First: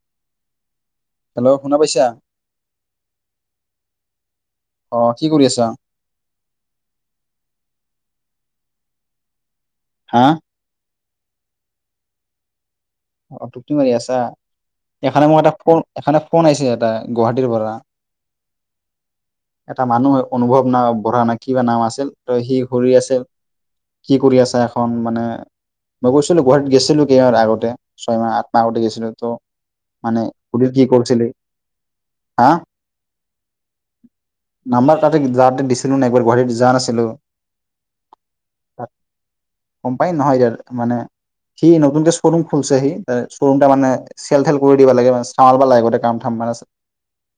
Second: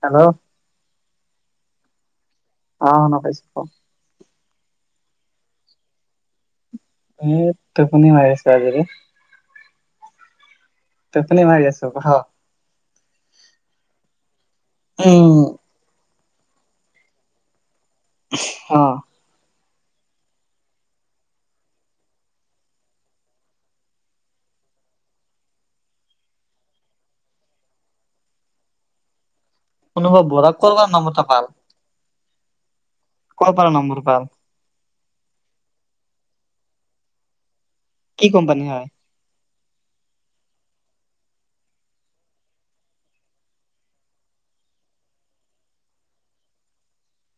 Hello, hello, শুনা পাইছা? অঁ শুনা পাইছো ক। অঁ কি কৰি আছা? এই টোপনি মাৰি আছো আজৰি। হাঁ? টোপনি মাৰি আছো হ। টোপনি মাৰি আছা। এখনত উম মই এটা [unintelligible] ফোন আহিছে এটা, গুৱাহাটীৰ পৰা। অঁহ। এটা মানুহ অনুভৱ না বঢ়া না কিবা নাম আছিল। ত সি হুৰি আছিল। কি কৰি আছা, এখন মানে মই গৈছিলো গুৱাহাটীত গেছিলো কেইটাৰ আগতে। ছয়মাহ, সাতমাহ উঠে গৈছিলো। তো অনুভৱ বৰাক নমতা ভাল। হাঁ? কৰ পৰা নম্বৰ পা [unintelligible] নাম্বাৰ তাতে যাওঁতে দিছিলো নাই একবাৰ গুৱাহাটীত জান আছিলো কি কোম্পানী হয়। গম পাই নহয় জানো মানে কি নতুনকে শ্ব ৰুম। ফুলচহি শ্ব'ৰুমটা মানে চেল টেল কৰি দিব লাগে মানে চামা লব লাগে গ কাম চাম মানে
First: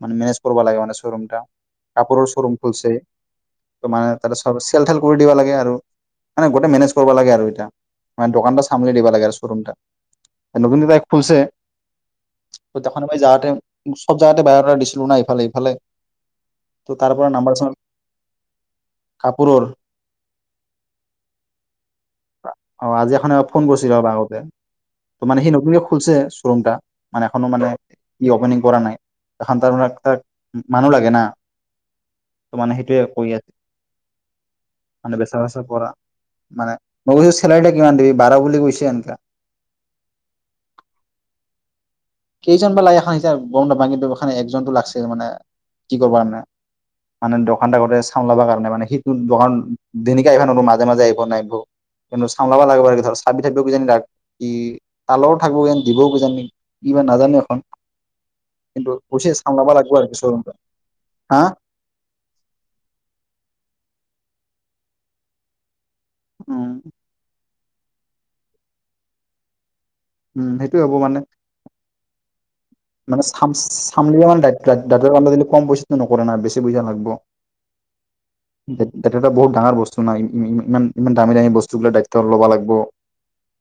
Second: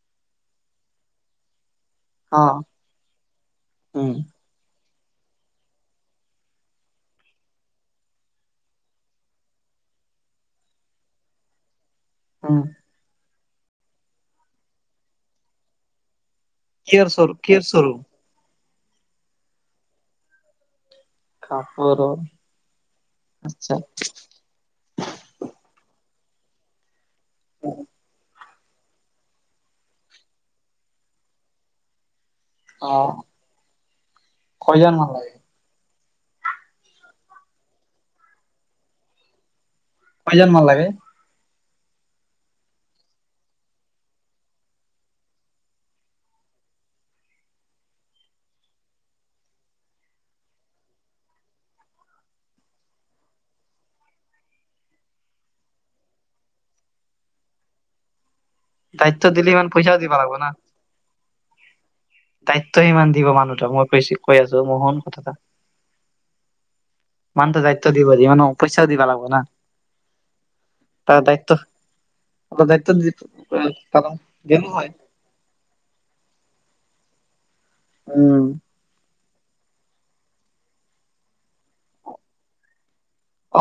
মানে মেনেজ কৰিব লাগে মানে শ্ব'ৰুমটা কাপোৰৰ অ চৰুম খুলছে ত মানে উম তাতে চব আছে চেল টেল কৰি দিব লাগে আৰু মানে গোটেই মেনেজ কৰিব লাগে আৰু এতা মানে দোকানটো চামনি দিব লাগে আৰু শ্বৰুমটা নতুন দি তাই খুলছে উম দেখা নাপাই যাহতে চব জাগাতে বায় দাতা দিছিলো না ইফালে সিফালে ত' তাৰ কেৰ পৰা চৰ নাম্বাৰ কেৰ চাম্বাৰ চৰ কাপোৰৰ কাপোৰৰ অ আজি এখনে ফোন আচ্ছা কৰিছিলে অলপ আগতে সি নতুনকে খুলছে শ্বৰুমটা মানে এখনো মানে ই অপেনিং পৰা নাই [unintelligible] মানুহ লাগে ন ত মানে অ সেইটোৱে কৰি কয়জন আছে মান মানে লাগে বেচা ৰাচা কৰা মানে মই কৈছো চেলাৰটা কিমান দিবি বাৰ বুলি কৈছে এনকা কইজন মান লাগে কেইজন বা লাগে এখন এতিয়া গম নাপাঙ কিন্তু একজনতো লাগিছে মানে কি কৰিব কাৰণে মানে দোকানত আগতে চামলাব কাৰণে মানে সেইটো দোকান দিনিকা আহিবা নো মাজে মাজে আহিব নিব কিন্তু চামলাবা লাগিব ধ চাবি থাকিব জানি ত কি তালৰো থাকিব দিবও কিজানি কি বাৰ নাজানো এখন কিন্তু অ দায়িত্ব হৈছে দিলে ইমান চামলবা পইচাও লাগিব দিব আৰু না শ্বৰমটো হা দায়িত্ব ইমান দিব মানুহ তোক মই কৈছো কৈ আছো মহুন কথা এটা উম কামটো দায়িত্ব দিব দি মানে পইচাও দিব লাগব না উম সেইটো হ'ব মানে তাৰ দায়িত্ব অলপ দায়িত্ব দি মানে চাম পালন চামৰে অন দায়িত্ব দিলো হয় দাদা [unintelligible] কম পইচাটো নকৰে না আবেছি বুইজা লাগব উম এ এটা বহুত ডাঙৰ বস্তু নাই ইমান ইমান দামী দামী বস্তু গিলা দায়িত্ব ল'ব লাগব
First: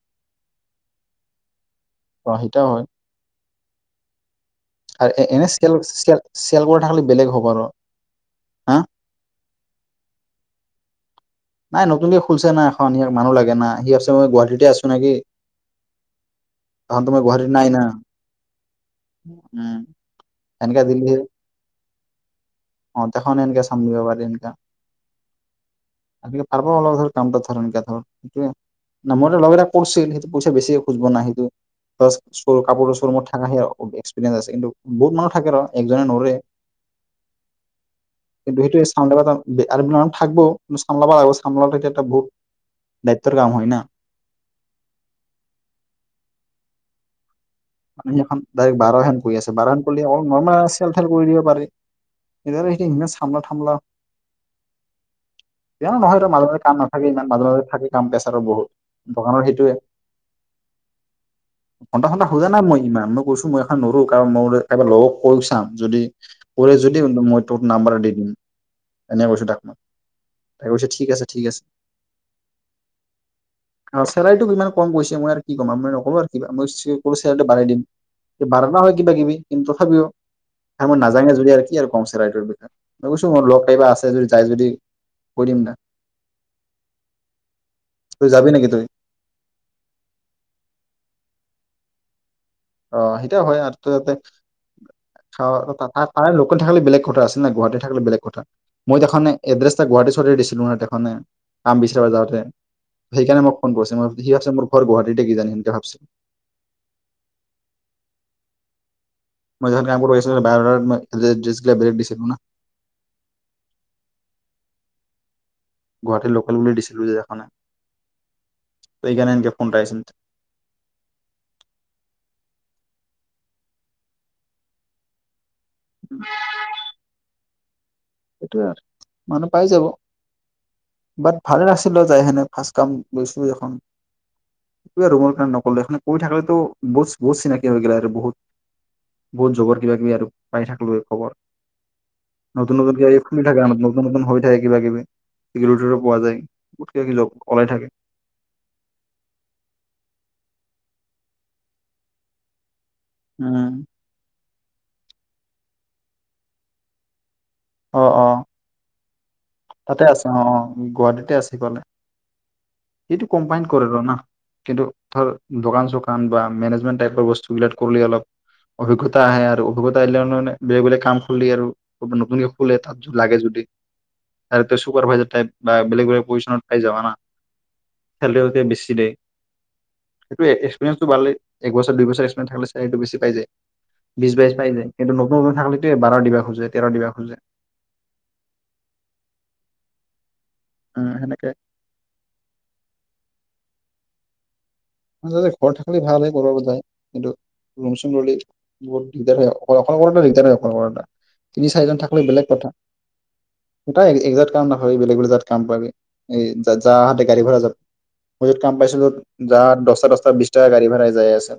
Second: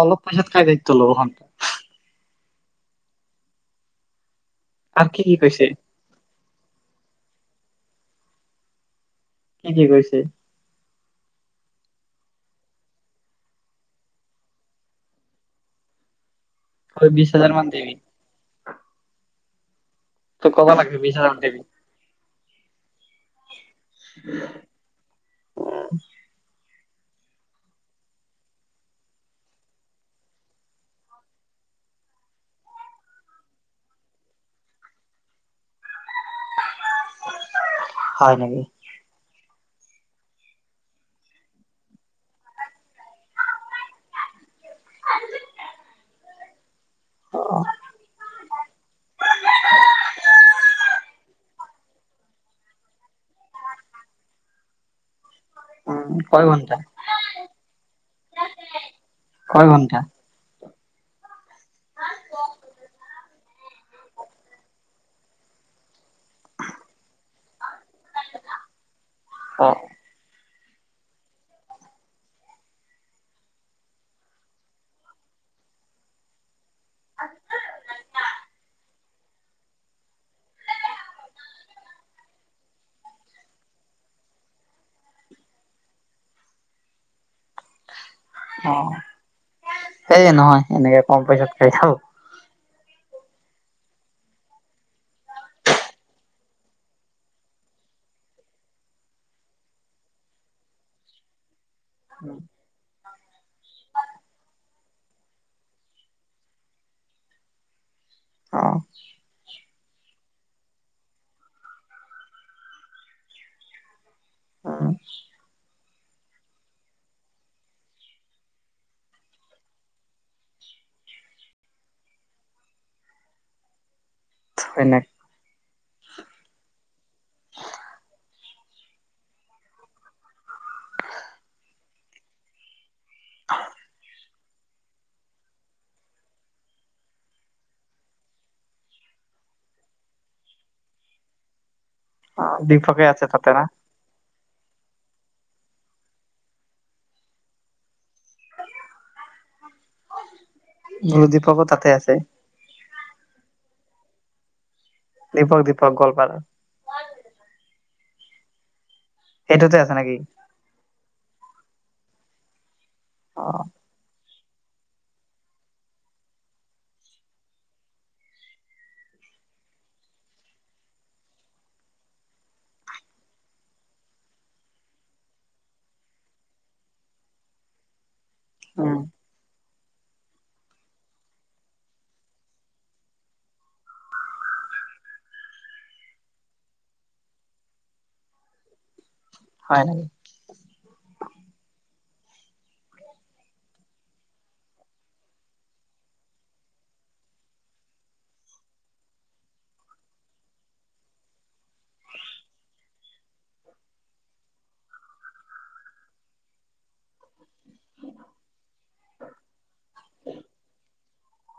অলপ পইচাত কাৰেণ্ট লব হন অ সিতাও হয় আৰু কি এ কি এনে কৈছে স্কেল স্কেল চেল বোৰ থাকলে বেলেগ হ'ব হব ৰ হা কি কি কৰিছে নাই নতুনকে খুলছে না এখন ইয়াক মানুহ লাগে না সি আছে মই গুৱাহাটীতে আছো নেকি তহন তই তোমাৰ বিশ গুৱাহাটীত হাজাৰ মান নাই না দিবি উম তোৰ কব এনেকা লাগবি দিলি বিছ হাজাৰ দিবি অ তেখন এনকে [unintelligible] [unintelligible] না মই ল'ৰাকেইটাক কৈছোৱে সেতি পইচা বেছিকে খুজিব নাহিতে বচ চৰ কাপোৰ চ ৰোমত থকা সেয়া ব এক্সপ্ৰিয়েঞ্চ আছে বহুত মানুহ থাকে তাত একজনে নোৱৰে হয় [unintelligible] নেকি? দায়িত্ব কাম হয় না অ', চেল তেল কৰি দিব‌ পাৰি চাম লাভ থামলা জানো উম, নহয় কয় মাজে মাজে ঘণ্টা কাম নাথাকে ইমান মাজে মাজে থাকে কাম পাচাৰো বহুত দোকানৰ কয় সেইটোৱে ঘণ্টা [unintelligible] খোজা নাই মই ইমান মই কৈছো মই এখন নৰো কাৰণ মোৰ কাৰবাৰ লগক কৈ চাম যদি কৰে যদি মই ত নাম্বাৰ দি দিম এনে কৈছো তাক মই অ', তাই কৈছে ঠিক আছে ঠিক আছে চেলাৰীটো কিমান কম গৈছে মই আৰু কি কম আও মই নকৰো আৰু কিবা কলো চেলাৰীটো বাঢ়াই দিম বাঢ়লা হয় কিবা কিবি কিন্তু তথাপিও আৰু মই নাজাঙে যদি আৰু কি আৰু কম চেলাৰিটোৰ বিষয়ে মই কৈছো মোৰ লগ কিবা আছে যদি যাই যদি কৈ দিম না তই যাবি নেকি অ তই? সেয়ে নহয় এনেকে কম পইচাত খাই যায় অ সেইটোয়া হয় আৰু তই তাৰ লোকেল থাকিলে বেলেগ কথা আছিল না গুৱাহাটী থাকে বেলেগ কথা মই দেখে এড্ৰেছ এটা গুৱাহীৰ ৰতে দিছিলো ন তেখনে কাম বিচাৰি যাওঁতে সেইকাৰণে মোক ফোন কৰিছে মই সি ভাবিছ মোৰ ঘৰ গুৱাহাটীতে কিজানি সেনেকে ভাবছে অ', মই য'ত কাম কৰিব আহিছো উম গুৱাহাটীৰ লোকেল বুলি দিছিলো যে এখনে ত এইকাৰণে এনকে ফোনটা আহিছিল হয়নে [unintelligible] হে তোৱে মানুহ পাই জাহ বাত ভাল আছিল কিয় নকৰিলা কৰি থকা হ'লে বহুত চিনাকি অ', দীপকে আছে তাতে না হৈ থাকে কিবা কিবি এইগিলাটো পোৱা যায় গোটক ক ওলাই থাকে গৰুদ্বীপকো তাতে আছে উম দীপক দীপক গোৱালপাৰা অ অ সেইটোতে আছে তাতে নেকি? আছো অ গুৱাহাটীতে সিফালে এইটো অ', কম্বাইন কৰে ৰ না কিন্তু ধ দোকান চোকান বা মেনেজমেন্ট টাইপৰ বস্তুবিলাক কৰিলে অলপ অভিজ্ঞতা আহে আৰু অভিজ্ঞতা আহিলে বেলেগ বেলেগ কাম কৰিলে আৰু নতুনকে খোলে তাত লাগে যদি চুপাৰভাইজাৰ টাইপ বা বেলেগ বেলেগ পজিশনত পাই যাবা না চেলিৰিটো বেছি উম, দে সেইটো এক্সপিৰিয়েঞ্চটো ভালে এক বছৰ দুই বছৰ এক্সপিৰিয়েঞ্চ থাকিলে চেলেৰী টো বেছি পাই যে বিশ বাইশ পাই যায় কিন্তু নতুন নতুন থাকলেত বাৰৰ দিবা খোজে তেৰ দিব খোজে হয় ওম সেনেকে ঘৰ থাকে ভাল হয় ক'ৰব যায় কিন্তু ৰুম চুম ৰলে বহুত দিগদাৰ হয় অ অকলটা দিগদাৰ হয় অ তিনি চাৰিজন থাকিলে বেলেগ কথা তই এক জেগাত কাম নাপাব বেলেগ বেলেগাত কাম পাবি এই যাতে গাড়ী ঘোড়া য মই যত কাম পাইছো য'ত যাই আছে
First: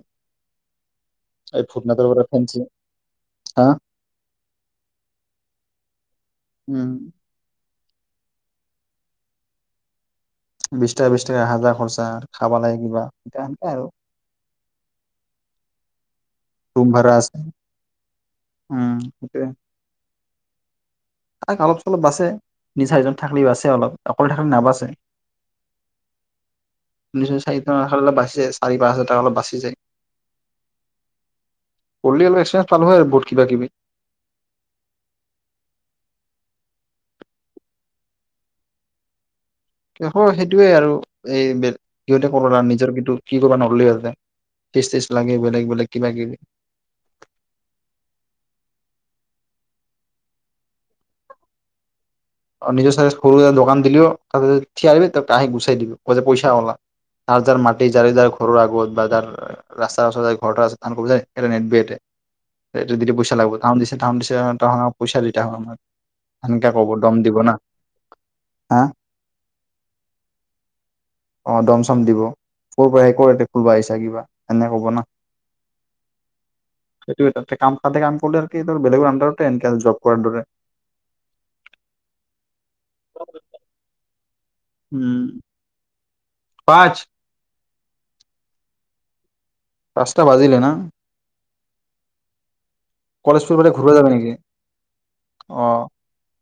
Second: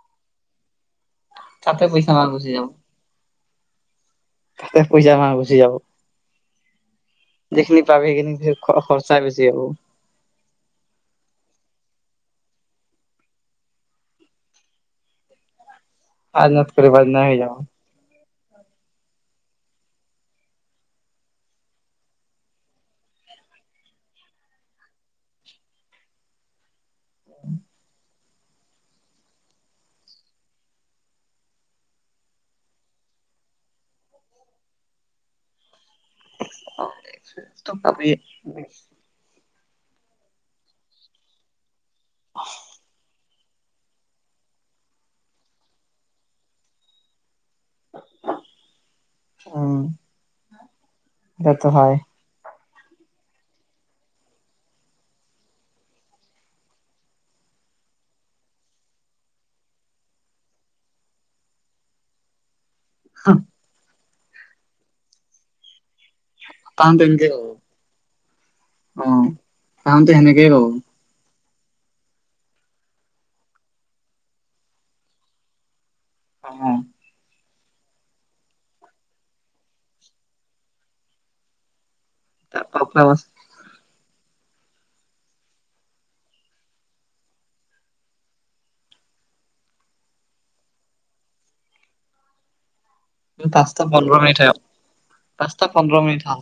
এই তাতে ভূটনাথৰ পইচা না পৰা গুচি ফেঞ্চি যাব হা থাতে শুই যাম আও গুচি যাব। উম যিখিনি পাবি সেইখিনি খ খৰচাই বেছি হব। বিশ টকা বিশ টকা এহাজাৰ খৰচা খাবা লাগে কিবা এ সেনতে আৰু। আজ ন ৰুম কৰি ভাড়া আজ আছে নাই যাব। উম সেটোৱে আইক অলপ চলপ বাচছে তিনি চাৰিজন থাকিলিও বাচছে অলপ অকলে থাকিলি নাবাচে। [unintelligible] যে চাৰি পাঁচ হাজাৰ টকা অলপ বাচি যায়। পলডিকেল এক্সে্ পালো হয়। বহুত কিবা কিবি। [unintelligible] [inaudible] সেইটোয়ে আৰু এই বে। সিহঁতে কোৰান নিজৰ কিন্তু। কি কৰিব নহলে ইিহঁতে তেচ তেচ লাগে বেলেগ বেলেগ কিবা কিবি। উম সেটো হয়। নিজৰ চাইডত সৰু দোকান দিলেও তাতে থিয় দিবি তাই গুচাই দিব কইছে যে পইচা ওলা তাৰ যাৰ মাটি যাৰ যাৰ ঘৰৰ আগত বা যাৰ ৰাস্তাত ওচত ঘৰ তা [unintelligible] নেবেতে। এটোদি পইচা লাগিব তা। এটা কাম দিছে [unintelligible] এনকে ক'ব। দম তেনকে দিব অ না হা অ কামটো সেনেকে হব। অ দম চম দিব ক'ৰ পৰা আহি ক'তে এটেক কৰিব আহিছা কিবা এেনে ক'ব না। অহ, সেইটো তাতে কাম কতে কাম কৰিলে আৰুি ধ বেলেগ আণ্ডাৰ এনকে জব কৰাৰ দৰে। [unintelligible] উম। পাচঁ। পাচঁটা বাজিলে না। কলেজ ফিল্ড ফালে পাঁচটা ঘূৰিব যাবি পন্ধৰ নেকি মিনিট হ অ পাঁচটা পন্ধৰ মিনিট হ।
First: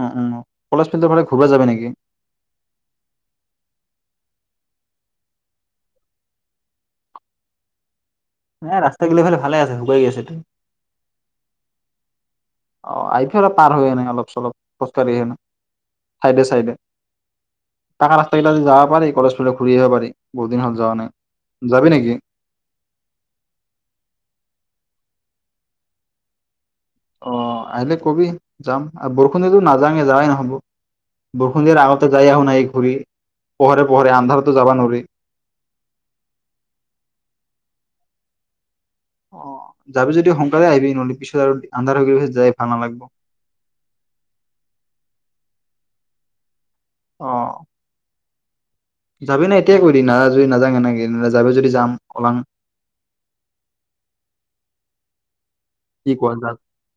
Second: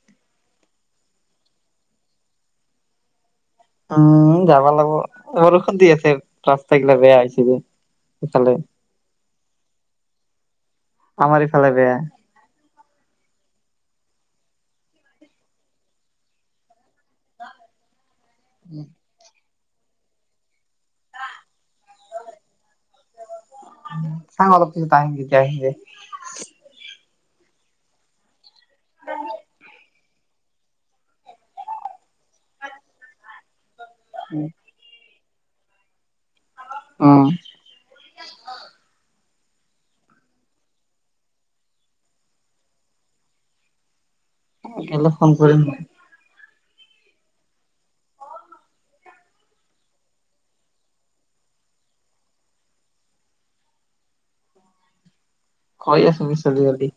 উম উম কলেজ ফিল্ডৰ, ফালে ঘূৰিব যাব নেকি। উম যাবা লাগিব বৰষুণ দি আছে ৰাস্তা গিলা বেয়া হৈ হৈছে যে। ইফালে। নাই ৰাস্তা গিলে [inaudible] ভালে আছে শুকাই আছে ত। আমাৰ ই ফালে বেয়া। অ আইফেল পাৰ হৈ আনে অলপ চলপ খোজকাঢ়ি কেনে চাইডে চাইডে। তাকা ৰাস্তা কিইা যদি যাব পাৰে কলেজ। পোলক ঘূৰি আহিব পাৰি বহুত দিন হ'ল যোৱা নাই যাবি নেকি। চাও অলপ পিছত [inaudible] অ আহিলে কবি যাম আৰু বৰষুণ দো নাযাঙে যোৱাই নহব বৰষুণ দিয়া আগতে যাই আহো নাই ঘূৰি। পহৰে পহৰে আন্ধাৰতো যাবা নোৱাৰি। অহ অ যাবি যদি সোনকালে আহিবি নহ'লে পিছত আৰু আন্ধাৰ হৈ গ প যাই ভাল নালাগিব। গলে ফোন কৰিম মই। অ যাবি ন এতিয়া ক না যদি নাযাওঁ এনেকে ন যাবি যদি যাম ওলাং। কই কি আছো কোৱা বিউছ যা চলি যালি।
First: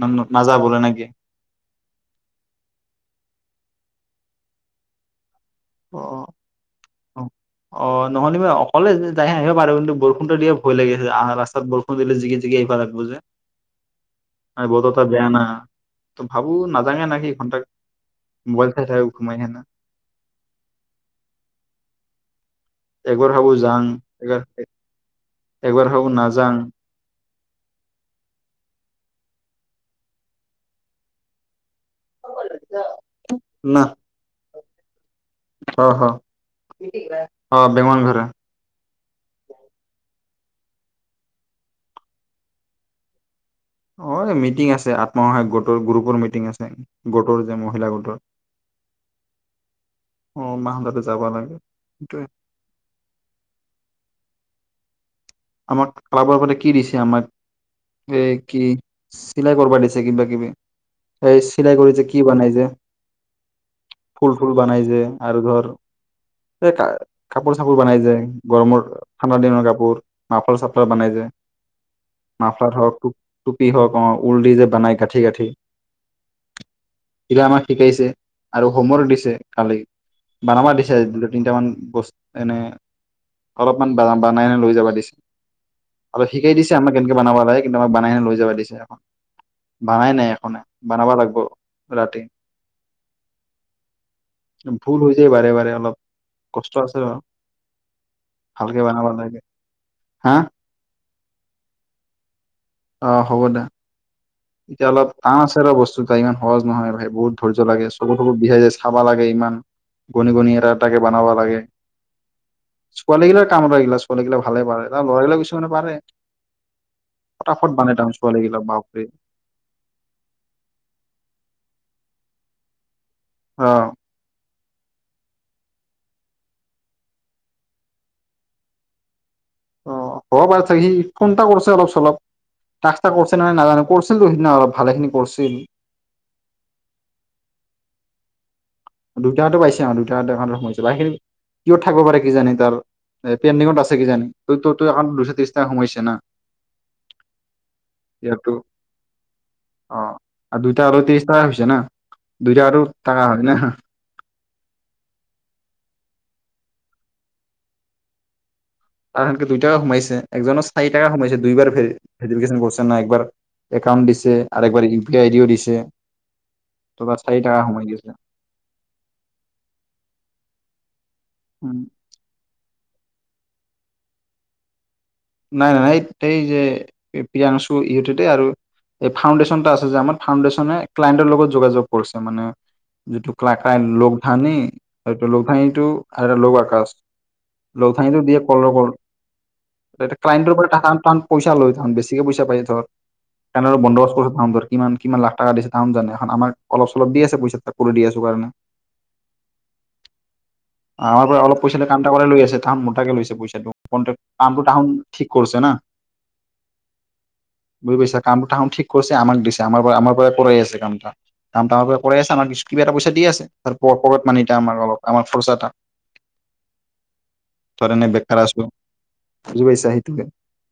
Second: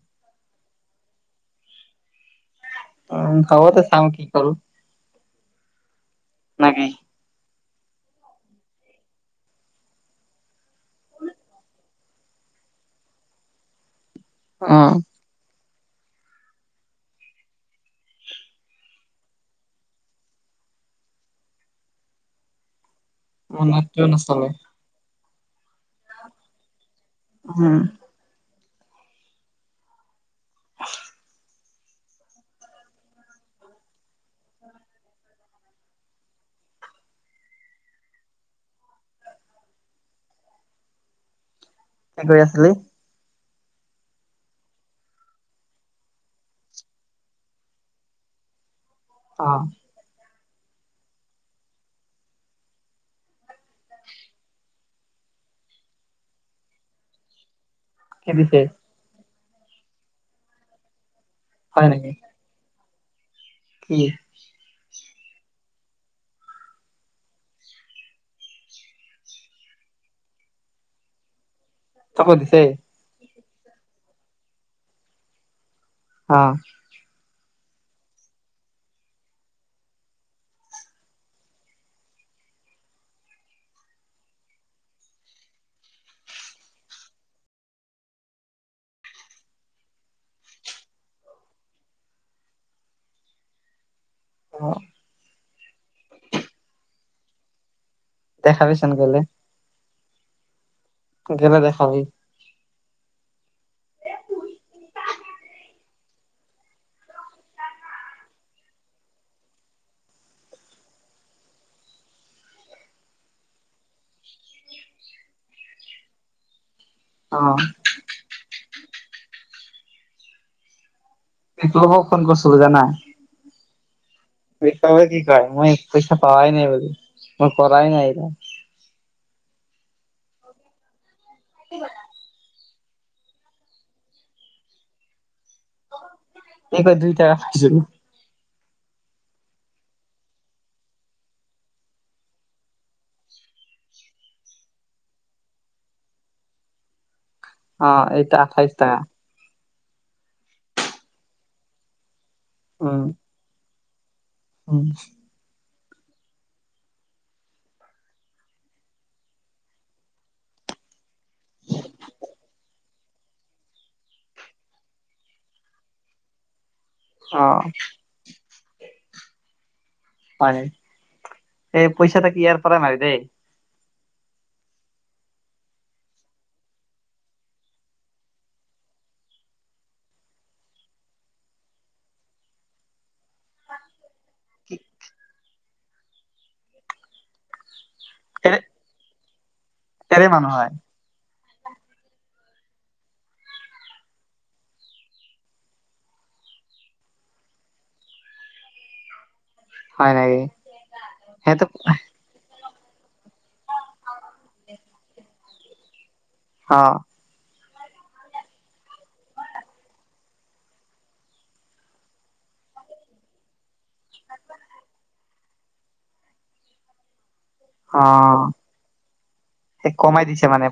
ন নাযাবোলে নেকি? উ হব ত চাম কি কৰো। অ নেকি। অ অ নহ'লে মই অকলে যাই আহিব পাৰো কিন্তু বৰষুণতটো দিয়ে ভয় লাগিছে, আহ ৰাস্তাত বৰষুণ দিলে জিগি জিগি আহিব লাগিব যে। আৰু বত অ', ত বায় না। তো ভাবো নাজাঙে নকি ঘন্টা মোবাইল চাই থাই ঘোমাই না। একবাৰ ভাবো মোৰ যাং নেটটোৱে নচলে একবাৰ। এবাৰ হাব নাজাং। হুম। [unintelligible] না অ অ বেমমান ঘৰে। কি কৰি আছিলি? অ মিটিং আছে আত্মসহায়ক গোটৰ গ্ৰুপৰ মিটিং আছে গোটৰ যে মহিলা গোটৰ। অ। অ মাহাতে যাব লাগে সটোৱে। আমাক ক্লাবৰ কতে কি দিছে আমাক। এই কি। চিলাই কৰা দিছে কিবা কিবি। এই চিলাই হয় কৰিছে নেকি কি বনাই যে। কি ফুল ফুল বনাই যে আৰু ধৰ। এই ক কাপোৰ চাপোৰ বনাই যে, গৰমৰ ঠাণ্ডা দিনৰ কাপোৰ। মাফল চাফলা বনাই যে। তাকো দিছে নাফলাৰ হক খুব। টোপি হওক আমাৰ উল দি যে বনাই কাঠি কাঠি। অ। স আমাক শিকাইছে আৰু হোমৱৰ্ক দিছে কালি বনাবা দিছেজ দু তিনিটামান বস্তু এনে অলপমান বনাই ন লৈ যাবা দিছে। আৰু শিকাই দিছে আমাক কেনেকে বনাব লাগে কিন্তু আমাক বনাইনে লৈ যাবা দিছে এখন বনাই নাই এখনে বনাবা লাগিব ৰাতি। অ ভুল হৈ যায় বাৰে বাৰে। অলপ কষ্ট আছে ন। ভালকে দেখাবিচোন বনাব লাগে। হা। কেনে দেখা বি। অ হ'ব দে। এতিয়া অলপ টান আছে ৰ বস্তু ত ইমান সহজ নহয় ভাই বহুত ধৈৰ্য লাগে চব চব বিহাই যায় চাবা লাগে ইমান গণি গনি এটা এাকে বনাবা লাগে ছোৱালীগিলাৰ কাম এটা গিলা ছোৱালীগিলা ভালে পাৰে তাৰ লৰাগিলাক কিছুমানে পাৰে। অ ফটাফত বানে তান চোৱা লাগিলে বা [unintelligible] স [unintelligible] ছোৰাবক ফোন কৰিছো ব জানা অ সাবে কি কয় মই পইচা পাৱাই নাই বোলে মই কৰাই নাই এই অ হব পাৰে চাগে সি ফোন এটা কৰিছে অলপ চলপ টাক্সটা কৰছিল না‌ নাই নাজানো কৰিছিল তো অলপ ভালেখিনি কৰছিল। এইবাৰ দুইটাছ দুইটাকাতো পাইছে অ দুই টাকাতো একাউণ্টত সোমাইছে। বাকীখিনি কিয়ত থাকিব পাৰে কিজানি তাৰ পেণ্ডিঙত আছে কিজানি ত তোৰ একাউণ্টত দুশ ত্ৰিশটাকা সোমাইছে না। অ এইটো ইয়াৰটো আঠাইশ টকা অ আৰু দুইটাকা আৰু তেইছটা হৈছে না। দুইটাকাটো টাকা হয় না। উ আৰ সেনকে দুই টাকা সোমাইছে একজনৰ চাৰি টাকা সোমাইছে দুইবাৰ ভেৰিফিকেচন কৰিছে না। একবাৰ একাউন্ট দিছে আৰু একবাৰ ইউ পি আই আই ডিও দিছে। তো তাক অ চাৰি টাকা সোমাই দিছিল হয় নেকি এই পইচা তা কি ইয়াৰ পৰা মাৰি দেই। নাই নাই সেই এই যে প্ৰিয়াংশু ইহতে দেই আৰু এই ফাউণ্ডেশ্যনটা আছে যে আমাৰ ফাউডেশ্যনে ক্লায়ন্টৰ লগত যোগাযোগ কৰিছে মানে যিটো ক্লা আনি এইটো লোক টো আৰু লৱাৰ কাষ্ট লৌথাইটো দিয়ে এৰে কল কৰ এ এৰে মানুহ কলাইণ্টৰ পৰা হয় টাকা পইচা লয় তাহুন বেছিকে পইচা পাই ধৰ কেনে বন্দবস্ত কৰিছ তাহুন ধৰ কিমান কিমান লাখ টকা দিছে তাহুন জানে। এখন আমাক অলপ চলপ দি আছে পইচা কৰি দি আছো কাৰণে হয় নেকি আমাৰ পৰা অলপ সিহঁতে পইচাতে কামটা কৰাই লৈ আছে। অ মোটাকে লৈছে পইচাটো তাহুন ঠিক কৰিছে না। অ। বুজি পাইছা কামটো তাহুন ঠিক কৰছে আমাক দিছে আমাৰ পৰা আমাৰ পৰা কৰাই আছে কামটা কামটা আমাৰ পৰা কৰাই আছে আমাক কিবা এটা পইচা দি আছে আৰ পকেট মানি আমাৰ অলপ আমাৰ খৰচাটা। ধৰ এনে বেকাৰ আছো। পাইছা এ সেইটোকে। কমাই দিছে মানে